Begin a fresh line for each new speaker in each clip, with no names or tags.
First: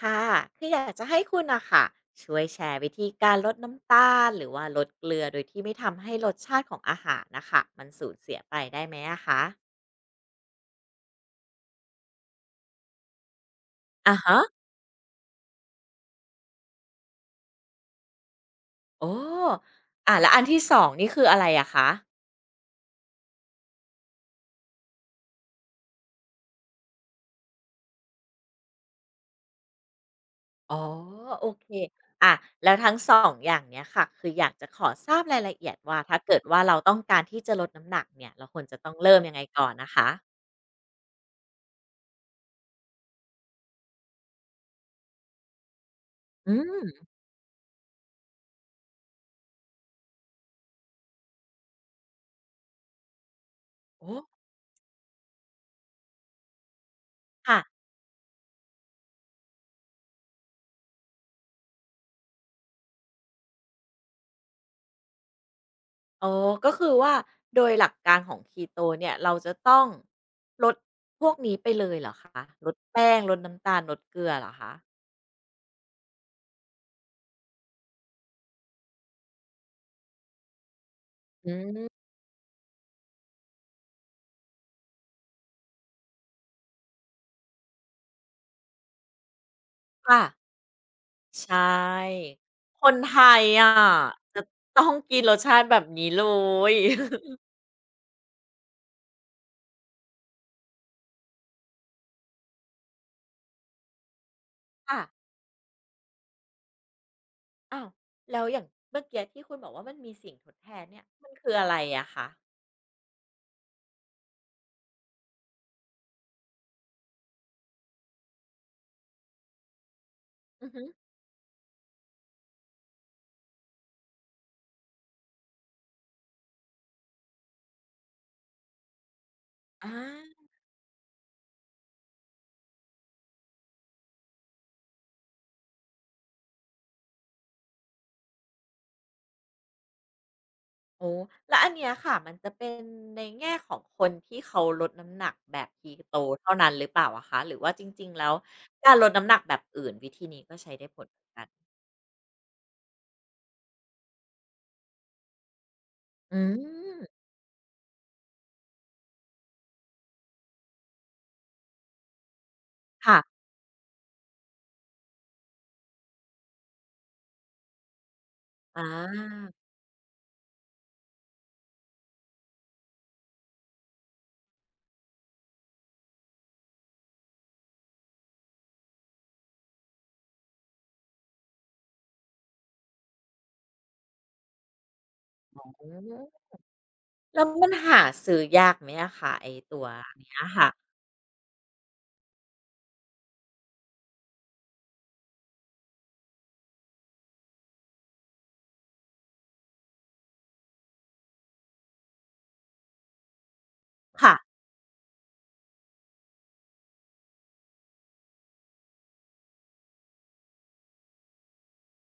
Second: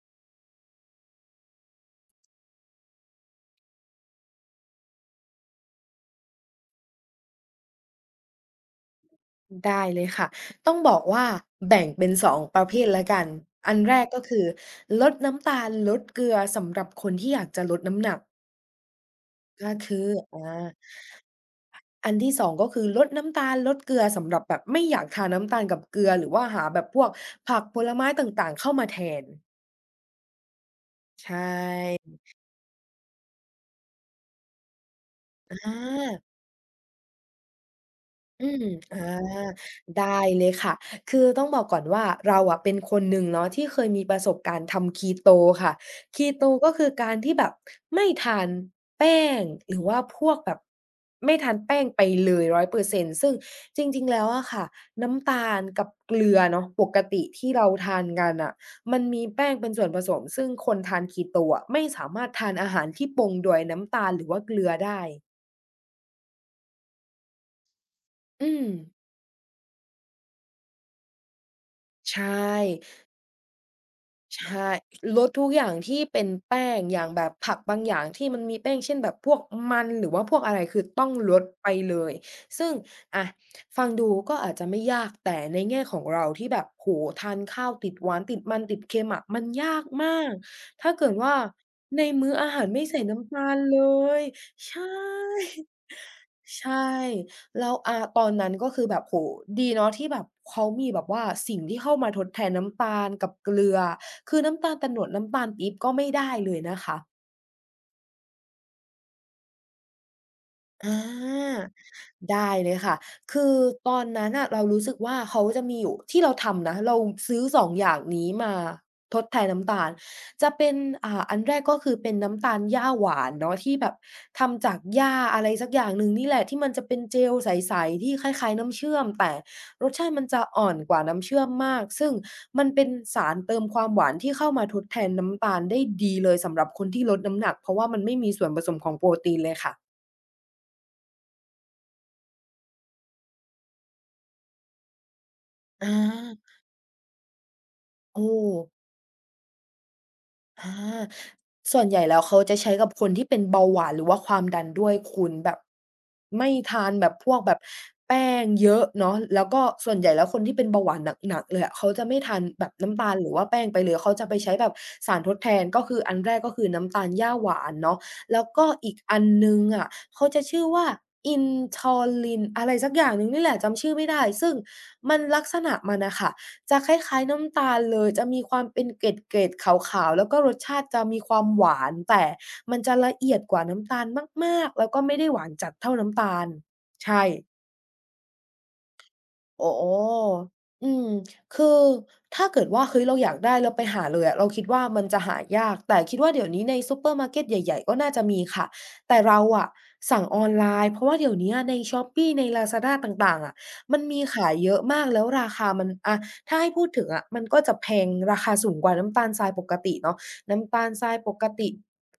ค่ะคืออยากจะให้คุณอะค่ะช่วยแชร์วิธีการลดน้ำตาลหรือว่าลดเกลือโดยที่ไม่ทำให้รสชาติของอาหารนะคะมันสูญเสียไปได้ไหมอะคะ
ได้เลยค่ะ ต้องบอกว่าแบ่งเป็น2ประเภทแล้วกัน อันแรก
อะ
ก็
ฮะ
คือลดน้ำตาลลดเกลือสำหรับคนที่อยากจะลดน้ำหนัก
โอ้
ก็คือ
อ่าแล้วอั
อ่า
นที่สองนี่คืออะไรอะคะ
อันที่2ก็คือลดน้ำตาลลดเกลือสำหรับแบบไม่อยากทานน้ำตาลกับเกลือหรือว่าหาแบบพวกผักผลไม้ต่างๆเข้ามาแทน
อ๋อ
ใช
โอเค
่
อะแล้วทั้ง2องอย่างเนี้ยค่ะคืออยากจะขอทราบรายละ
อ
เอียดว่าถ้า
า
เกิดว่าเราต้องการที่จะลดน้ำหนักเนี่ยเรา
อื
ควร
ม
จะต้อง
อา
เริ่มยังไงก่อนนะคะ
ได้เลยค่ะคือต้องบอกก่อนว่าเราอะเป็นคนหนึ่งเนาะที่เคยมีประสบการณ์ทำ Keto ค่ะ Keto
อื
ก็
ม
คือการที่แบบไม่ทานแป้งหรือว่าพวกแบบไม่ทานแป้งไปเลยร0เปอร์เซนต์ซึ่งจริงๆ
โอ้
แล้วอะค่ะน้ำตาลกับเกลือเนาะปกติที่
ค่ะ
เราทานกันน่ะมันมีแป้งเป็นส่วนผสมซึ่งคนทาน Keto อะไม่สามารถทานอาหารที่ปรุงโดวยน้ำตาลหรือว่าเกลือได้
อ๋อก็คือว่าโดยหลักการของ
อืม
Keto เนี่ยเราจะต้องลดพวกนี้ไปเลยเหรอ
ใช่
คะลดแป้งลดน้ำตาลลดเกลือ
ใช
เหรอ
่
คะ
ลดทุกอย่างที่เป็นแป้งอย่างแบบผักบางอย่างที่มันมีแป้งเช่นแบบพวกมันหรือว่าพวกอะไรคือต้องลด
อื
ไปเล
ม
ยซึ่งอะฟังดูก็อาจจะไม่ยากแต่ในแง่ของเราที่แบบโอ้โฮทานข้าวติดหวานติดมันติดเค็มอะมันยากมา
ค่ะ
กถ้าเกิดว่า
ใช่
ในมื้ออาหารไม่
คน
ใส่
ไท
น้ำ
ย
ตาล
อะ
เลย
จะ
ใช่
ต้องกินรสชาติแบบนี้เล
ใช่
ย
แล้วตอนนั้นก็คือแบบโอ้โฮดีเนาะที่แบบเขามีแบบว่าสิ่งที่เข้ามาทดแทนน้ำตาลกับเกลือคือน้ำตาลโตน
ค่ะ
ดน้ำตาลปี๊บก็ไม่ได้เลยนะคะ
อ้าวแล้วอย่างเมื่อกี้ที่คุณบอกว่ามันมีสิ่งทดแทน
อ
เนี่ยมันคือ
า
อะไรอะคะ
ได้เลยค่ะคือตอนนั้นน่ะเรารู้สึกว่าเขาจะมีอยู่ที่เราทำนะเราซื้อสองอย่างนี้มาทดแทนน้ำตาลจะ
อื
เป็
อ
น
ฮึ
อันแรกก็คือเป็นน้ำตาลหญ้าหวานเนาะที่แบบทำจากหญ้าอะไรสักอย่างหนึ่งนี่แหละที่มันจะเป็นเจลใสๆที่คล้ายๆน้ำเชื่อมแต่ร
อา
สชาติมันจะอ่อนกว่าน้ำเชื่อมมากซึ่งมันเป็นสารเติมความหวานที่เข้ามาทดแทนน้ำตาลได้ดีเลยสำหรับคนที่ลดน้ำหนักเพราะว่ามันไม่มีส่วนผสมของโปรตีนเลยค่ะ
โอ้แล้วอันเนี้ยค่ะมันจะเป็นในแง่ของคนที่เขาลดน้ำหนักแบบ
อา
ทีโตเท่านั้นหรือเปล่าอะคะหรือว่าจริงๆ
โอ้
แล้วการลดน้ำหนักแบบอื่นวิธีนี้ก็ใช้ได้ผล
อา
เหมือนกัน
ส่วนใหญ่แล้วเขาจะใช้กับคนที่เป็นเบาหวานหรือว่าความดันด้วยคุณแบบ
อื
ไม่ทานแบบ
ม
พวกแบบแป้งเยอะเนาะแล้วก็ส่วนใหญ่แล้วคนที่เป็นเบาหวานหนักๆเลยอะเขาจะไม่ทานแบบน้ำตาล
ค่ะ
หรือว่าแป้งไปเลยเขาจะไปใช้แบบสารทดแทนก็คืออันแรกก็คือน้ำตาลหญ้าหวานเนาะแล้วก็
อ
อีกอันห
า
นึ่งอะเขาจะชื่อว่า Intoline อะไรสักอย่างหนึ่งนี่แหละจำชื่อไม่ได้ซึ่งมันลักษณะมันน่ะค่ะ จะคล้ายๆน้ำตาลเลย จะมีความเป็นเกล็ดๆขาวๆแล้วก็รสชาติจะมีความหวานแต่มันจะละเอียดกว่าน้ำตาลมากๆแล้วก็ไม่ได้หวานจัด
อื
เท่าน้ำตา
ม
ลใช่
แล้วมันหาซื้อยากไหมอะคะไอ้
โอ้
ตั
โฮ
วเนี้ยค่ะ
อืมคือถ้าเกิดว่าเฮ้ยเราอยากได้ เราไปหาเลยอะเราคิดว่ามันจะหายากแต่คิดว่าเดี๋ยวนี้ในซูเปอร์มาร์เกตใหญ่ๆก็น่าจะมีค่ะ แต่เราอะ สั่งออนไลน์ เพราะว่าเดี๋ยวนี้ใน Shopee ในลาซาด้าต่างๆอะมันมี
ค่ะ
ขายเยอะมากแล้วราคามันอะถ้าให้พูดถึงอะมันก็จะแพงราคาสูงกว่าน้ำตาลทรายปกติเนาะน้ำตาลทรายปกติ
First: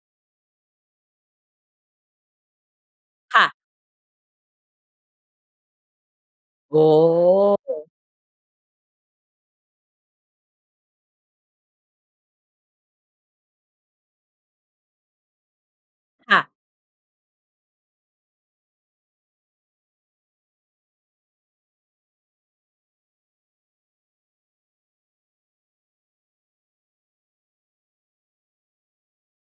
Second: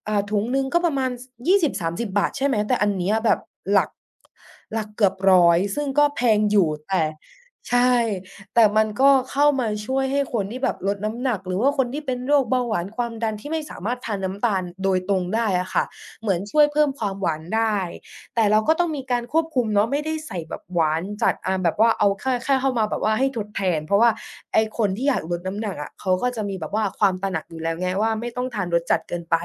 ถุงหนึงก็ประมาณยี่สบสามสิบบาทใช่ไหมแต่อันเนี้ยแบบ
ค่ะ
หลักหลักเกือบร้อยซึ่งก็แพงอยู่
โอ้
แต่
โฮ
ใช่ แต่มันก็เข้ามาช่วยให้คนที่แบบลดน้ำหนักหรือว่าคนที่เป็นโรคเบาหวานความดันที่ไม่สามารถทานน้ำตาลโดยตรงได้อะค่ะเหมือ
ค่ะ
นช่วยเพิ่มความหวานได้แต่เราก็ต้องมีการควบคุมเนาะไม่ได้ใส่แบบหวานจัดแบบว่าเอาแค่เข้ามาแบบว่าให้ทดแทน เพราะว่าไอ้คนที่อยากลดน้ำหนักอะเขาก็จะมีแบบว่าความตระหนักอยู่แล้วไงว่าไม่ต้องทานรสจัดเกินไป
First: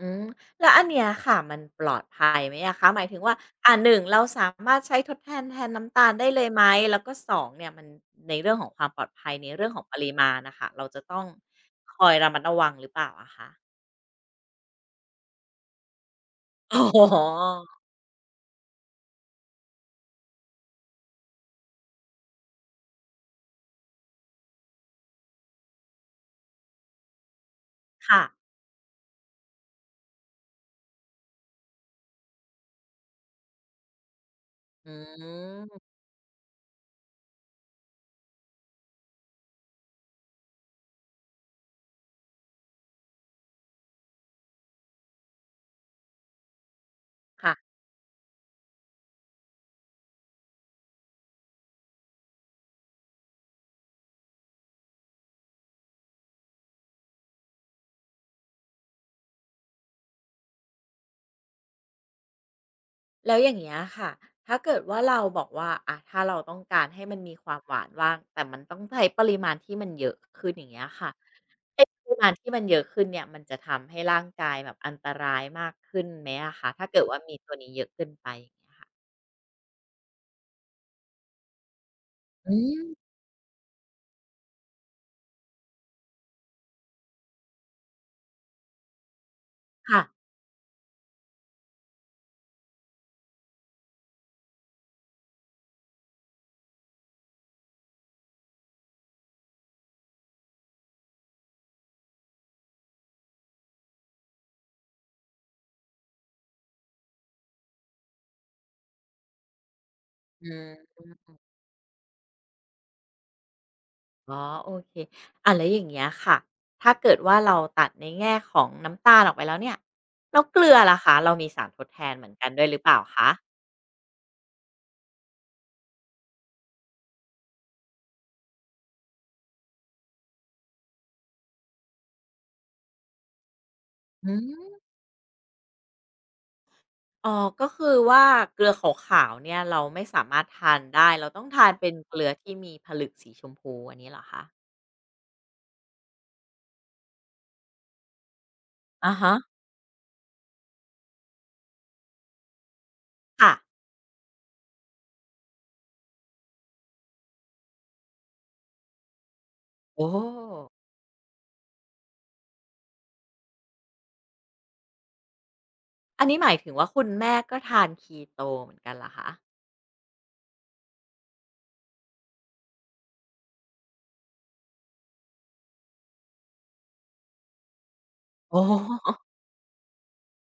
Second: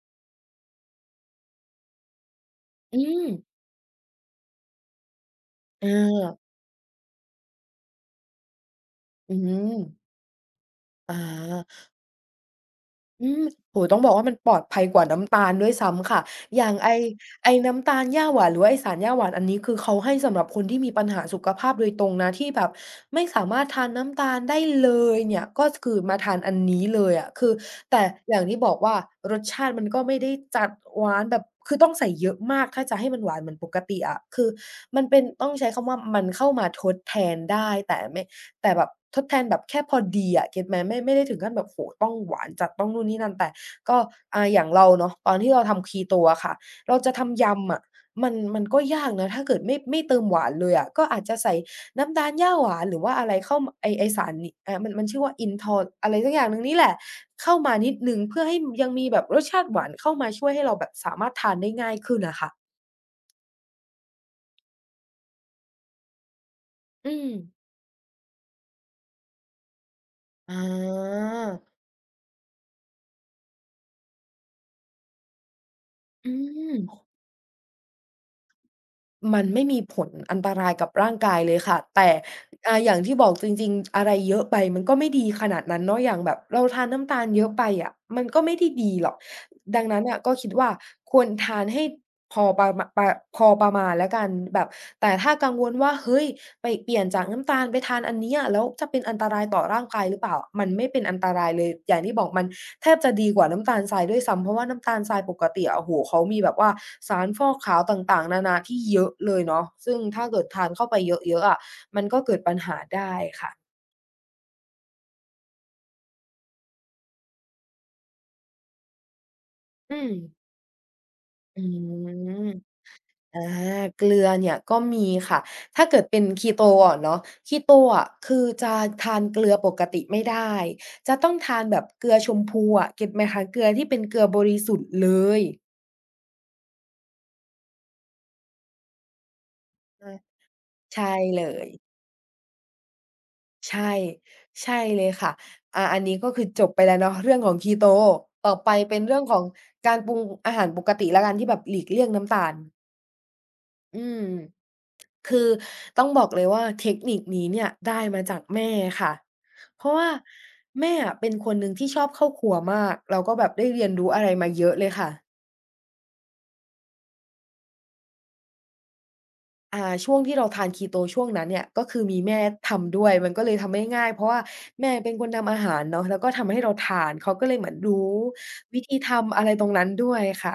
อืมแล้วอันเนี้ยค่ะมันปลอดภัยไหมอะคะห
อื
มายถึง
ม
ว่าอ่าหนึ่งเราสามารถใช้ทดแทนแทน
อ
น้ำตาลได้เล
า
ยไหมแล้วก็สองเนี่ยมันในเรื่องของความปลอดภั
อื
ยในเรื่อ
ม
งของปริมาณน่ะค่ะเราจะ
อ
ต้อง
า
คอยระมัดระวังหรือเปล่า
อื
อะ
ม
คะ
โอ้โฮต้องบอกว่ามันปลอดภัยกว่าน้ำตาลด้วยซ้ำค่ะอย่าง
อ๋
ไอ้
อ
ไอ้น้ำตาลหญ้าหวานหรือว่าไอ้สารหญ้าหวานอันนี้คือเขาให้สำหรับคนที่มีปัญหาสุขภาพโดยตรงนะที่แบบไม่สามารถทานน้ำตาลได้เลยเนี่ยก็คือมาทานอันนี้เลยอะคือแต่
ค่ะ
อย่างที่บอกว่ารสชาติมันก็ไม่ได้จัดหวานแบบคือต้องใส่เยอะมากถ้าจะให้มันหวานเหมือนปกติอะคือ
อื
มันเป็นต้องใช้คำ
ม
ว่ามันเข้ามาทดแทนได้แต่ไม่ แต่แบบทดแทนแบบแค่พอดีอะเก็ตไหมไม่ได้ถึงขั้นแบบโอ้โฮต้องหวานจัดต้องนู่นนี่นั่นแต่ก็อย่างเราเนาะตอนที่เราทำ Keto อะค่ะเราจะทำ
ค่ะ
ยำอะมันก็ยากนะถ้าเกิดไม่เติมหวานเลยอะก็อาจจะใส่น้ำตาลหญ้าหวานหรือว่าอะไรเข้าไอ้สารนี้มันชื่อว่า Intol อะไรสักอย่างหนึ่งนี่แหละเข้ามานิดหนึ่งเพื่อให้ยังมีแบบรสชาติหวานเข้ามาช่วยให้เราแบบสามารถทานได้ง่ายขึ้นอะค่ะ
แล้วอย่างเงี้ยค่ะ ถ้าเกิดว่าเราบอกว่าอะถ้าเราต้องการให้
อื
มัน
ม
มีความหวานว่าง แต่มันต้องใช้ปริมาณที่มันเยอะขึ้นอ
อา
ย่างเงี้ยค่ะไอ้ปริมาณที่มันเยอะขึ้นเนี่ยมันจะทำให้ร่างกายแบบอันตรายมากขึ้นไหม
อื
อะคะถ้าเกิด
ม
ว่ามีตัวนี้เยอะเกินไปอย่างเงี้ยค่ะ
มันไม่มีผลอันตรายกับร่างกายเลยค่ะแต่
อืม
อย่างที่บอกจริงๆอะไรเยอะไปมันก็ไม่ดีขนาดนั้นเนาะอย่างแบบเราทานน้ำตาลเยอะไปอะมันก็ไม่ได้ดีหรอกดัง
ค่ะ
นั้นน่ะก็คิดว่าควรทานให้พอประมาปะพอประมาณแล้วกันแบบแต่ถ้ากังวลว่าเฮ้ยไปเปลี่ยนจากน้ำตาลไปทานอันเนี้ยแล้วจะเป็นอันตรายต่อร่างกายหรือเปล่ามันไม่เป็นอันตรายเลยอย่างที่บอกมัน แทบจะดีกว่าน้ำตาลทรายด้วยซ้ำเพราะว่าน้ำตาลทรายปกติอะโอ้โฮเขามีแบบว่าสารฟอกขาวต่างๆนานาที่เยอะเลยเนาะซึ่งถ้าเกิ
อื
ดทานเข้าไป
ม
เยอะๆอะมันก็เกิดปัญหาได้ค่ะ
อ๋อโอเคอะแล้วอย่างเงี้ยค่ะถ้าเกิดว่าเราตัดในแง่ของน้ำตาลออกไปแล้วเนี่ย
อืม
แล้วเกลือล่ะคะเรามี
อื
สารทดแทนเหมือนกั
ม
นด้วยหรือเปล่าคะ
อาเกลือเนี่ยก็มีค่ะถ้าเกิดเป็น Keto อะเนาะ Keto อะคือจะทานเกลือปกติไม่ได้จะต้องทานแบบเกลือชมพูอะเก็ตไหมคะเกลือที่เป็นเกลือ
อื
บริ
ม
สุทธิ์เลย
อ๋อก็คือว่าเกลือขาวๆเนี่ยเราไม่
อา
สามารถทานได้
ใช่
เราต้
เล
องทา
ย
นเป็นเกลือที่มีผลึกสีชมพู
ใช่
อันนี้เหรอคะ
ใช่เลยค่ะอันนี้ก็คือจบไปแล้วเนาะเรื่องของ k e tต่อไปเป็น
อะ
เรื่อง
ฮะ
ของการปรุงอาหารปกติแล้วกันที่แบบหลีกเลี่ยงน้ำตาล
ค่ะ
อืมคือต้องบอกเลยว่าเทคนิคนี้เนี่ยได้มาจากแม่ค่ะ เพราะ
โอ้
ว่าแม่อะเป็นคนหนึ่งที่ชอบเข้าครัวมากแล้วก็แบบได้เรียนรู้อะไรมาเยอะเลยค่ะ
อันนี้หมายถึงว่าคุณแม่ก็ทาน Keto เหมือนกันเหรอคะ
อ่าช่วงที่เราทาน Keto ช่วงนั้นเนี่ยก็คือมีแม่ทำด้วยมันก็เลยทำได้ง่ายเพราะว่าแม่เป็นคนทำอาหารเนาะแล้วก็ทำให้เราทานเขาก็เลยเหมือนรู้
โอ
วิธี
้
ทำอะไรตรงนั้นด้วยค่ะ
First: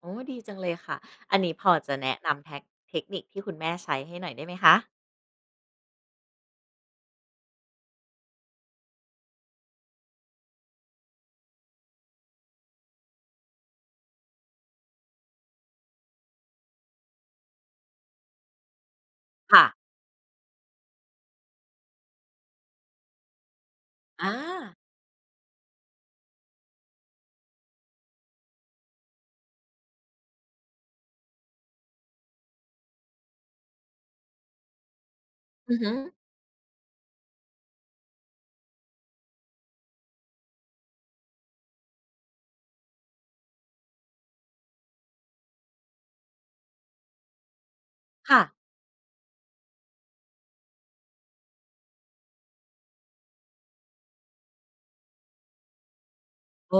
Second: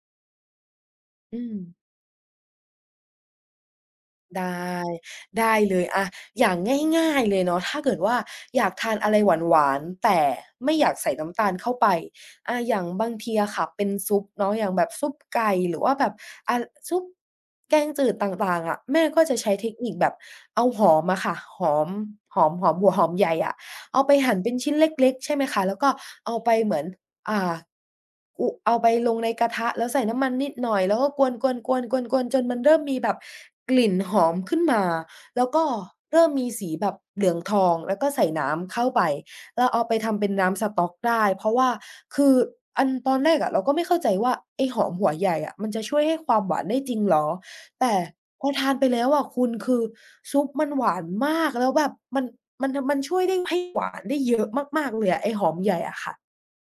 โอ้ดีจังเลยค่ะอั
อื
นนี้
ม
พอจะแนะนำแท็กเทคนิคที่คุณแม่ใช้ให้หน่อยได้ไหม
ได้
คะ
ได้เลยอะอย่างง่ายๆเลยเนาะถ้าเกิดว่าอยากทานอะไรหวานๆแต่ไม่อยากใส่น้ำตาลเข้าไปอย่างบางทีอะค่ะเป็นซุปเนาะอย่างแบบซุปไก่หรือว่าแบบอ่าซุปแกงจืดต่างๆอะแม่ก็จะใช้
ค่ะ
เทคนิคแบบเอาหอมอะค่ะหอมหัวหอมใหญ่อะเอาไป
อ
หั่นเป็นชิ้น
า
เล็กๆใช่ไหมคะแล้วก็เอาไปเหมือน อ่าอุเอาไปลงในกระทะแล้วใส่น้ำมันนิดหน่อยแล้วก็กวนๆๆๆๆจนมันเริ่มมีแบบกลิ่นหอมขึ้นมาแล้วก็
อือฮึ
เริ่มมีสีแบบเหลืองทองแล้วก็ใส่น้ำเข้าไปเราเอาไปทำเป็นน้ำสต๊อกได้เพราะว่าคืออันตอนแรกอะเราก็ไม่เข้าใจว่าไอ้หอมหัวใหญ่อะมันจะช่วยให้ความหวานได้จริงเหรอแต่
ค่ะ
พอทานไปแล้วอะคุณคือซุปมันหวานมากแล้วแบบมันช่วยได้ให้หวานได้เยอะมากๆเลยอะไอ้หอมใหญ่อะค่ะ
โอ้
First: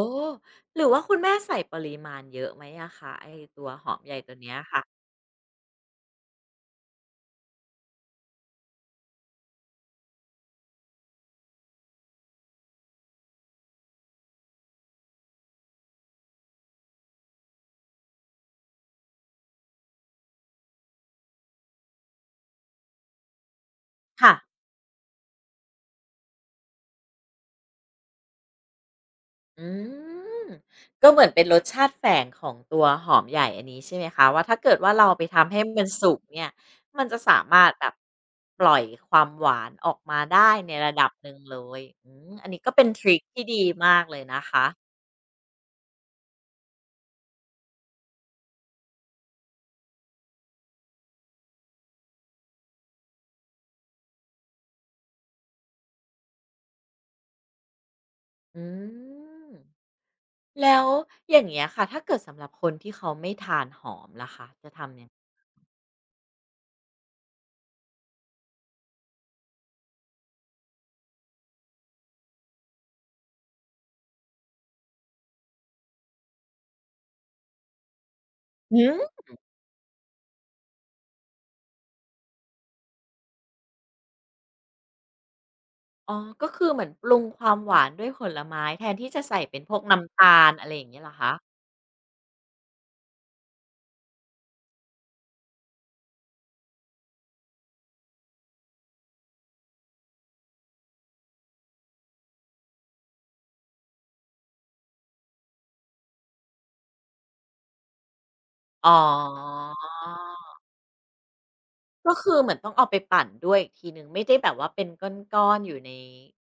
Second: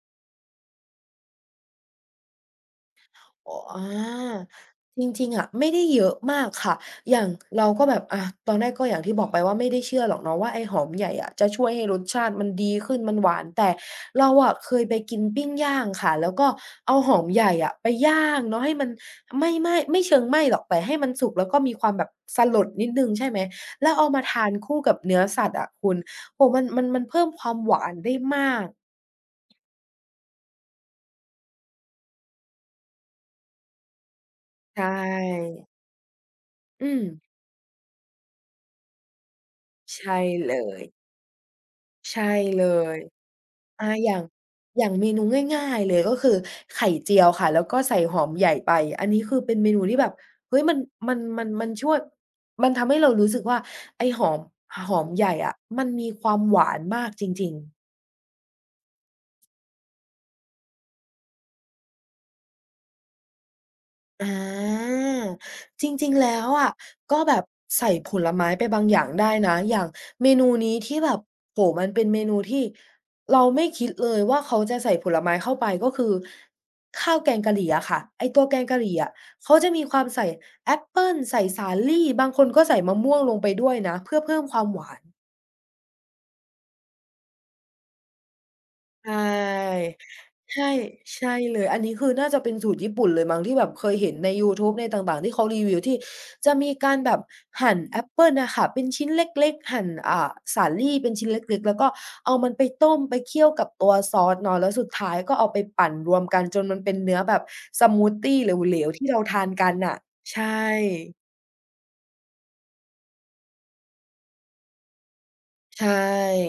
หรือว่าคุณแม่ใส่ปริมาณเยอะไหมอะคะไอ้
อ๋อ
ตัวหอมใหญ่ตัวเนี้ยค่ะ
จริงๆอะไม่ได้เยอะมากค่ะอย่างเราก็แบบตอนแรกก็อย่างที่บอกไปว่าไม่ได้เชื่อหรอกเนาะว่าไอ้หอมใหญ่อะจะช่วยให้รสชาติมันดีขึ้นมันหวานแต่เราอะเคยไปกินปิ้งย่างค่ะแล้วก็เอาหอมใหญ่อะไปย่างเนาะให้มันไม่ไหม้ไม่เชิงไหม้หรอกแต่ให้มันสุกแล้วก็มีความแบบสลดนิดหนึ่งใช่ไหมแล้วเอามา
ค่ะ
ทานคู่กับเนื้อสัตว์อะคุณโอ้โฮมันเพิ่มความหวานได้มาก
อืมก็เหมือนเป็นรสชาติแฝงของตัวหอมใหญ่อันนี้ใช่ไหมคะว่าถ้าเกิด
ใช่
ว่าเราไปทำให้มันสุกเนี่ย
อืม
มันจะสามารถแบบปล่อยความหวานออก
ใช่
มาได้
เล
ใน
ย
ระดับหนึ่งเลยอืม
ใช่
อันนี้
เล
ก็เป็น
ย
ทริคที่ดี
อา
มาก
อ
เล
ย่า
ย
ง
นะคะ
อย่างเมนูง่ายๆเลยก็คือไข่เจียวค่ะแล้วก็ใส่หอมใหญ่ไปอันนี้คือเป็นเมนูที่แบบเฮ้ยมันช่วยมันทำให้เรารู้สึกว่าไอ้หอมใหญ่อะมันมีความหวานมากจริงๆ
อืมแล้วอย่างเงี้ยค่ะถ้าเกิดสำหรับคนที่เขาไม่ทานหอม
อ
ล่ะคะจะ
า
ทำยังไง
จริงๆแล้วอะก็แบบใส่ผลไม้ไปบางอย่างได้นะอย่างเมนูนี้ที่แบบโอ้โฮมันเป็นเมนูที่เราไม่คิดเลยว่าเขาจะใส่ผลไม้เข้าไปก็คือข้าวแกงกะหรี่อะค่ะไอ้ตัวแกง
หื
กะหรี่
ม
อะเขาจะมีความใส่แอปเปิลใส่สาลี่บางคนก็ใส่มะม่วงลงไปด้วยนะเพื่อเพิ่มความหวาน
อ๋อก็คือเหมือนปรุงความหวานด้วยผลไม้แทนที่
ใช่
จะใส่เป็นพวกน้ำตาลอะไร
ใช่
อย่างเงี้ยเหรอ
ใช่
คะ
เลยอันนี้คือน่าจะเป็นสูตรญี่ปุ่นเลยมั้งที่แบบเคยเห็นในยูทูบในต่างๆที่เขารีวิวที่จะมีการแบบหั่นแอปเปิลอะค่ะเป็นชิ้นเล็กๆหั่นสาลี่เป็นชิ้นเล็กๆแล้วก็เอามันไปต้มไปเคี่ยวกับตัวซอสเนาะแล้วสุดท้ายก็เอาไปปั่นรวมกันจนมันเป็นเนื้อแบบสมูททีเหล
อ๋
ว
อ
ๆที่เราทานกันน่ะใช่
ก็คือเหมือนต้องเอาไปปั่นด้วยอีกทีหนึ่งไม่ได้แบบว่าเป็นก้อนๆอยู่
ใช
ใน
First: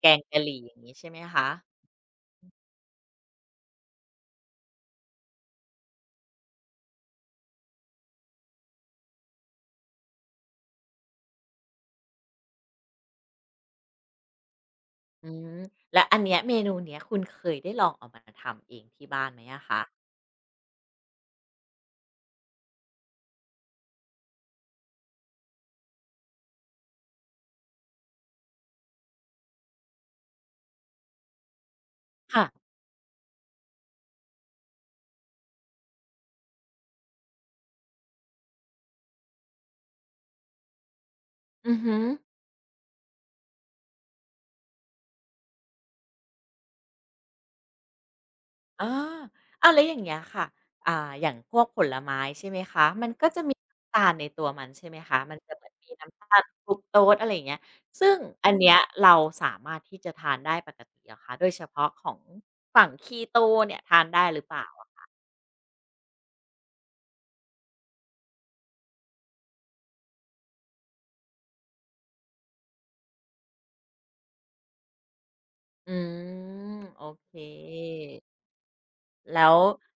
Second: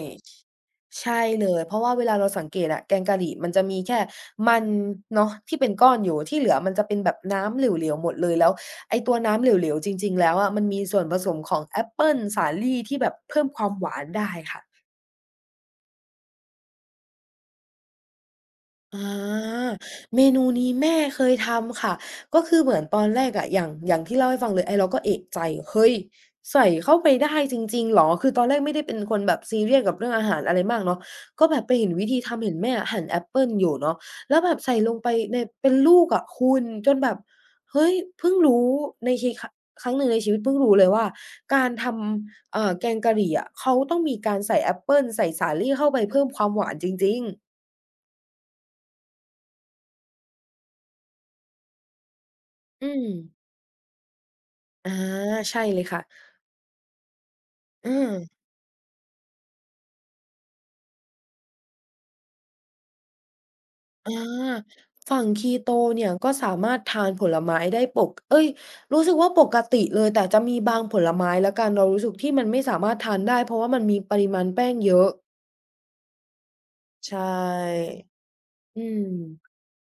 แกงกะหรี่อย่างงี้ใช่ไหม
ใช่
คะ
เลยเพราะว่าเวลาเราสังเกตอะแกงกะหรี่มันจะมีแค่มันเนาะที่เป็นก้อนอยู่ที่เหลือมันจะเป็นแบบน้ำเหลวๆหมดเลยแล้วไอ้ตัวน้ำเหลวๆจริงๆแล้วอะมันมีส่วนผสมของแอปเปิลสาลี่ที่แบบเพิ่มความหวานได้ค่ะ
อืมแล้วอันเนี้ยเมนูเนี้ยคุณเคยได้ลองเอามาทำเอง
อ
ที่บ้านไหมอะ
า
คะ
เมนูนี้แม่เคยทำค่ะก็คือเหมือนตอนแรกอะอย่างที่เล่าให้ฟังเลยไอ้เราก็เอะใจเฮ้ยใส่เข้าไปได้จริงๆเหรอคือตอนแรกไม่ได้เป็นคนแบบซีเรียสกับเรื่องอาหารอะไรมากเนาะก็แบบไปเห็นวิธี
ค่ะ
ทำเห็นแม่อะหั่นแอปเปิลอยู่เนาะแล้วแบบใส่ลงไปในเป็นลูกอะคุณจนแบบเฮ้ยเพิ่งรู้ในชีคครั้งหนึ่งในชีวิตเพิ่งรู้เลยว่าการ
อือ
ท
ฮึ
ำแกงกะหรี่อะเขาต้องมีการใส่แอปเปิลใส่สาลี่เข้าไปเพิ่มความหวานจริงๆ
อาอ้าวแล้วอย่างเงี้ยค่ะอ่าอย่างพวกผลไม้ใช่ไหมคะ
อื
มัน
ม
ก็จะมีน้ำตาลในตัวมันใช่
อา
ไหมคะมันจะ
ใช่
เหมือน
เลย
มี
ค่ะ
น้ำตาลฟรุกโตสอะไรอย่างเงี้ย
อื
ซึ่
ม
งอันเนี้ยเราสามารถที่จะทานได้ปกติเหรอคะโดยเฉพาะของฝั่ง Keto เนี่ยทาน
อา
ได้หรือเปล่า
ฝั่งคีโตเนี่ยก็สามารถทานผลไม้ได้ปกเอ๊ยรู้สึกว่าปกติเลยแต่จะมีบางผลไม้แล้วกันเรารู้สึกที่มันไม่สามารถทานได้เพราะว่ามันมีปริมาณแป้งเยอะ
อืมโอ
ใช
เค
่อืม
แล้ว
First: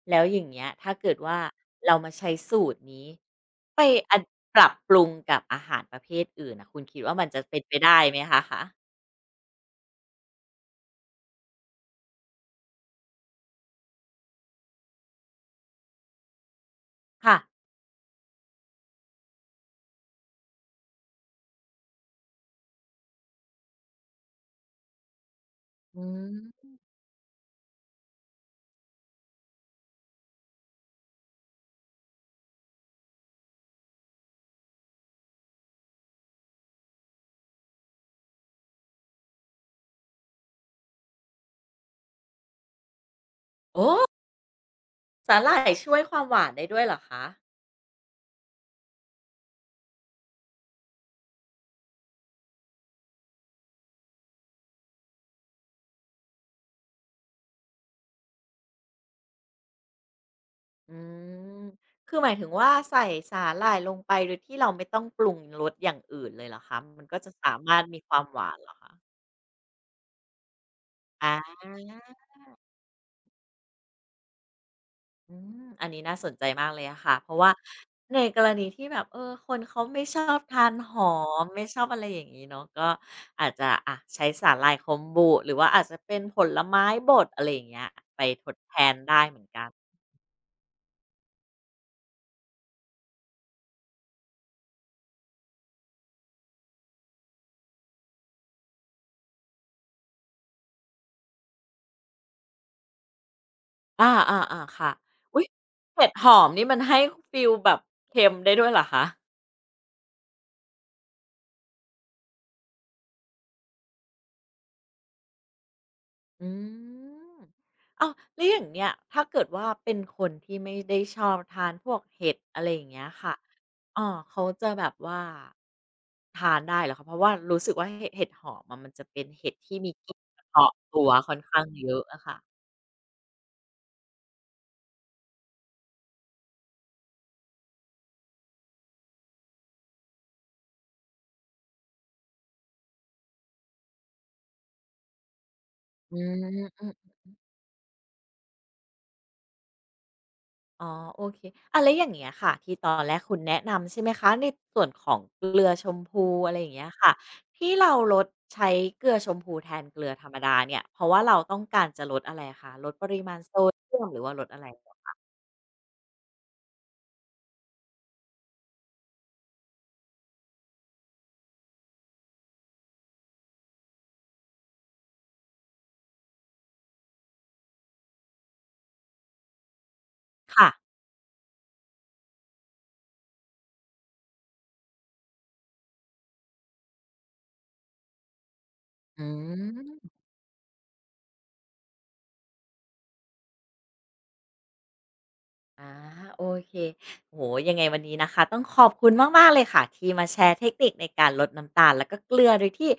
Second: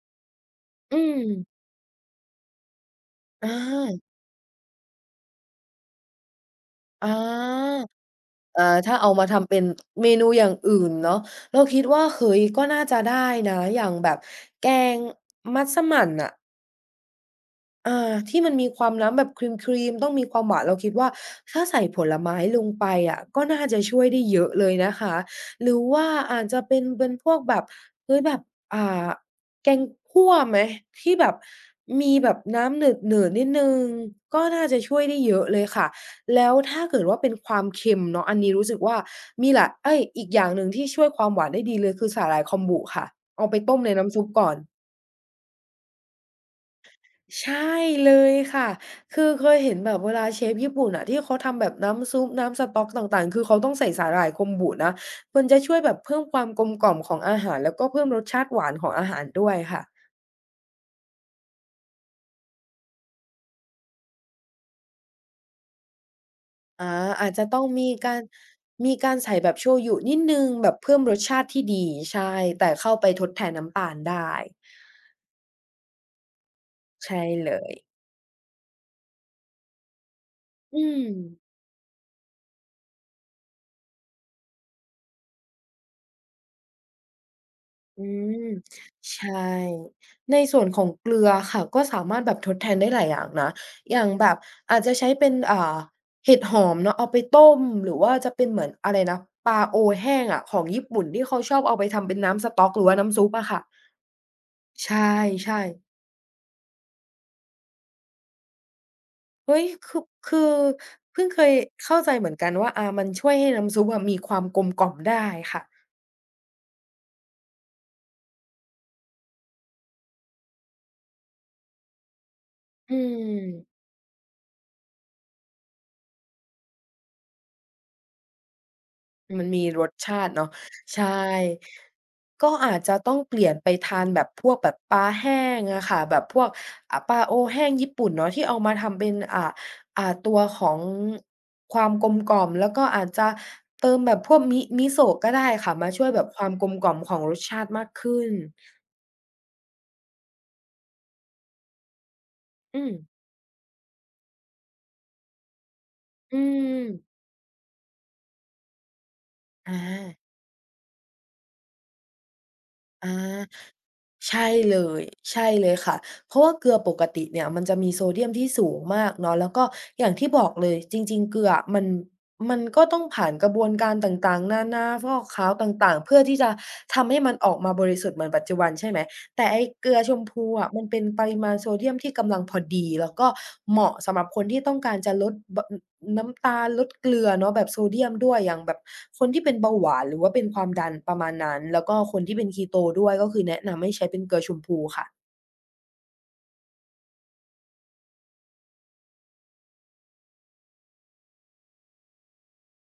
แล้วอย่างเงี้ยถ้า
อื
เกิด
ม
ว่าเรามาใช้สูตรนี้
อ
ไป
า
อัดปรับปรุงกับอาหารประเภทอื่นน่ะคุณคิด
อา
ว่ามันจะเป็นไปได้ไหมคะคะ
อาถ้าเอามาทำเป็นเมนูอย่างอื่นเนาะเราคิดว่าเฮ้ยก็น่าจะได้นะอย่างแบบแกงมัสมั่นน่ะ
ค่ะ
อาที่มันมีความน้ำแบบครีมๆต้องมีความหวานเราคิดว่าถ้าใส่ผลไม้ลงไปอะก็น่าจะช่วยได้เยอะเลยนะคะหรือ
อื
ว่าอาจจะ
ม
เป็นพวกแบบเฮ้ยแบบอ่าแกงคั่วไหมที่แบบมีแบบน้ำหนืดๆนิดหนึ่งก็น่าจะช่วยได้เยอะเลยค่ะแล้วถ้าเกิดว่าเป็นความเค็มเนาะอันนี้รู้สึกว่ามีหลายเอ๊ยอีกอย่างหนึ่งที่ช่วยความหวานได้ดีเลยคือสาหร่ายคอมบุค่ะเอาไปต้ม
โอ้
ในน้ำซุปก่อน
สาหร่ายช่วยความหวานได้ด้วยเหรอคะ
ใช่เลยค่ะคือเคยเห็นแบบเวลาเชฟญี่ปุ่นอะที่เขาทำแบบน้ำซุปน้ำสต๊อกต่างๆคือเขาต้องใส่สาหร่ายคอมบุนะมันจะช่วยแบบเพิ่มความกลมกล่อมของอาหารแล้วก็เพิ่มรสชาติหวานของอาหารด้วยค่ะ
อืมคือหมายถึงว่าใส่สาหร่ายลงไปโดยที่เราไม่ต้องปรุงรสอย่างอื่นเลยเหรอคะมัน
อา
ก็จะ
อาจจะ
สา
ต้อง
มารถ
มี
มีค
กา
วา
ร
มหวานเหรอคะ
ใส่แบบโชยุนิดหนึ่งแบบเพิ่มรส
อา
ชาติที่ดีใช่แต่เข้าไปทดแทนน้ำตาลได้
อืมอันนี้น่าสนใจมากเลยอะค่ะ
ใช่
เพราะ
เล
ว่า
ย
ในกรณีที่แบบคนเขาไม่ชอบทาน
อื
ห
ม
อมไม่ชอบอะไรอย่างงี้เนาะก็อาจจะอะใช้สาหร่ายคอมบุหรือว่าอาจจะเป็นผลไม้บดอะไรอย่างเงี้ย
อื
ไป
ม
ทดแทนได้
ใช่
เหมือนกัน
ในส่วนของเกลือค่ะก็สามารถแบบทดแทนได้หลายอย่างนะอย่างแบบอาจจะใช้เป็นเห็ดหอมเนาะเอาไปต้มหรือว่าจะเป็นเหมือนอะไรนะปลาโอแห้งอะของญี่ปุ่นที่เขาชอบเอาไปทำเป็นน้ำสต๊อกหรือว่าน้ำซุปอะค่ะ
อาๆๆ
ใช
ค่ะอุ๊ย
่ๆ
เห็ดหอมนี่มันให้ฟีลแบบเค็มได้ด้วยเหรอคะ
เฮ้ยคือเพิ่งเคยเข้าใจเหมือนกันว่าอามันช่วยให้น้ำซุปอะมีความกลมกล่อมได้ค่ะ
อืมอ้าวแล้วอย่างเงี้ยถ้าเกิดว่าเป็นคนที่ไม่ได้ชอบทานพวกเห็ดอะไรอย่าง
อื
เงี้ยค่ะ
ม
เขาจะแบบว่า ทานได้เหรอคะเพราะว่ารู้สึกว่าเหเห็ดหอมอะมันจะเป็น
มัน
เห็ด
มี
ที่
ร
มี
ส
กลิ่
ชา
น
ติ
เฉ
เนาะ
พาะตั
ใช่
วค่อนข้างเยอะอะค่ะ
ก็อาจจะต้องเปลี่ยนไปทานแบบพวกแบบปลาแห้งอะค่ะแบบพวกปลาโอแห้งญี่ปุ่นเนาะที่เอามาทำเป็นอ่าตัวของความกลมกล่อมแล้วก็อาจจะเติมแบบพวกมิโซะก็ได้ค่ะมาช่วย
อื
แบบ
ม
ความกลม
อื
กล่อม
ม
ของรสชาติมากขึ้น
อ๋อโอเคอะแล้วอย่างเงี้ยค่ะที่
อื
ตอ
ม
นแรกคุณแนะนำใช่ไหมคะในส่วนของเกลือชมพู
อื
อะไรอย่างเงี้
ม
ยค่ะที่เราลดใช้เกลือชมพูแท
อา
นเกลือธรรมดาเนี่ยเพราะว่าเราต้องการจะลดอะไรอะคะลดปริมาณ
อา
โซเดียมหรือว่าลด
ใช่
อะไร
เลยใช่เลยค่ะเพราะว่าเกลือปกติเนี่ยมันจะมีโซเดียมที่สูงมากเนาะแล้วก็อย่างที่บอกเลยจริงๆเกลืออะมันก็ต้องผ่านกระบวนการต่างๆนานาฟอกขาวต่างๆเพื่อที่จะทำให้มันออกมาบริสุทธิ์เหมือนปัจจุบันใช่ไหม แต่ไอ้เกลือชมพู
ค่ะ
อะมันเป็นปริมาณโซเดียมที่กำลังพอดีแล้วก็เหมาะสำหรับคนที่ต้องการจะลดบอน้ำตาลลดเกลือเนาะแบบโซเดียมด้วยอย่างแบบ
อื
คนที่เป็นเบาหวานห
ม
รือว่าเป็นความดันประมาณนั้นแล้วก็คนที่เป็น Keto ด้วยก็คือแนะนำให้ใช้เป็นเกลือชมพูค่ะ
อาโอเคโหยังไงวันนี้นะคะต้องขอบคุณมากๆเลยค่ะที่มาแชร์เทคนิคในการลดน้ำตาลแล้วก็เกลือโดยที่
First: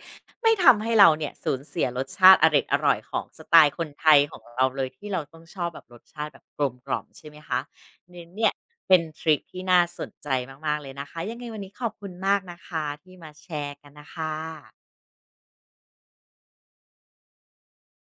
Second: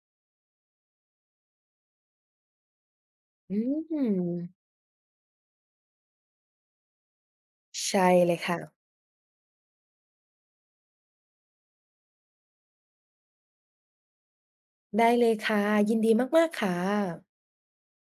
ไม่ทำให้เราเนี่ยสูญเสียรสชาติอร็ดอร่อยของสไต
อื
ล์คน
ม
ไทยของเราเลยที่เราต้องชอบแบบรสชาติแบบกลมกล่อมใช่ไหมคะ
ใช่
เนีย
เลย
เนี่ย
ค่ะ
เป็นทริคที่น่าสนใจมากๆเลยนะคะยังไงวันนี้ขอบคุณมากนะคะที่มาแชร์กันนะคะ
ได้เลยค่ะยินดีมากๆค่ะ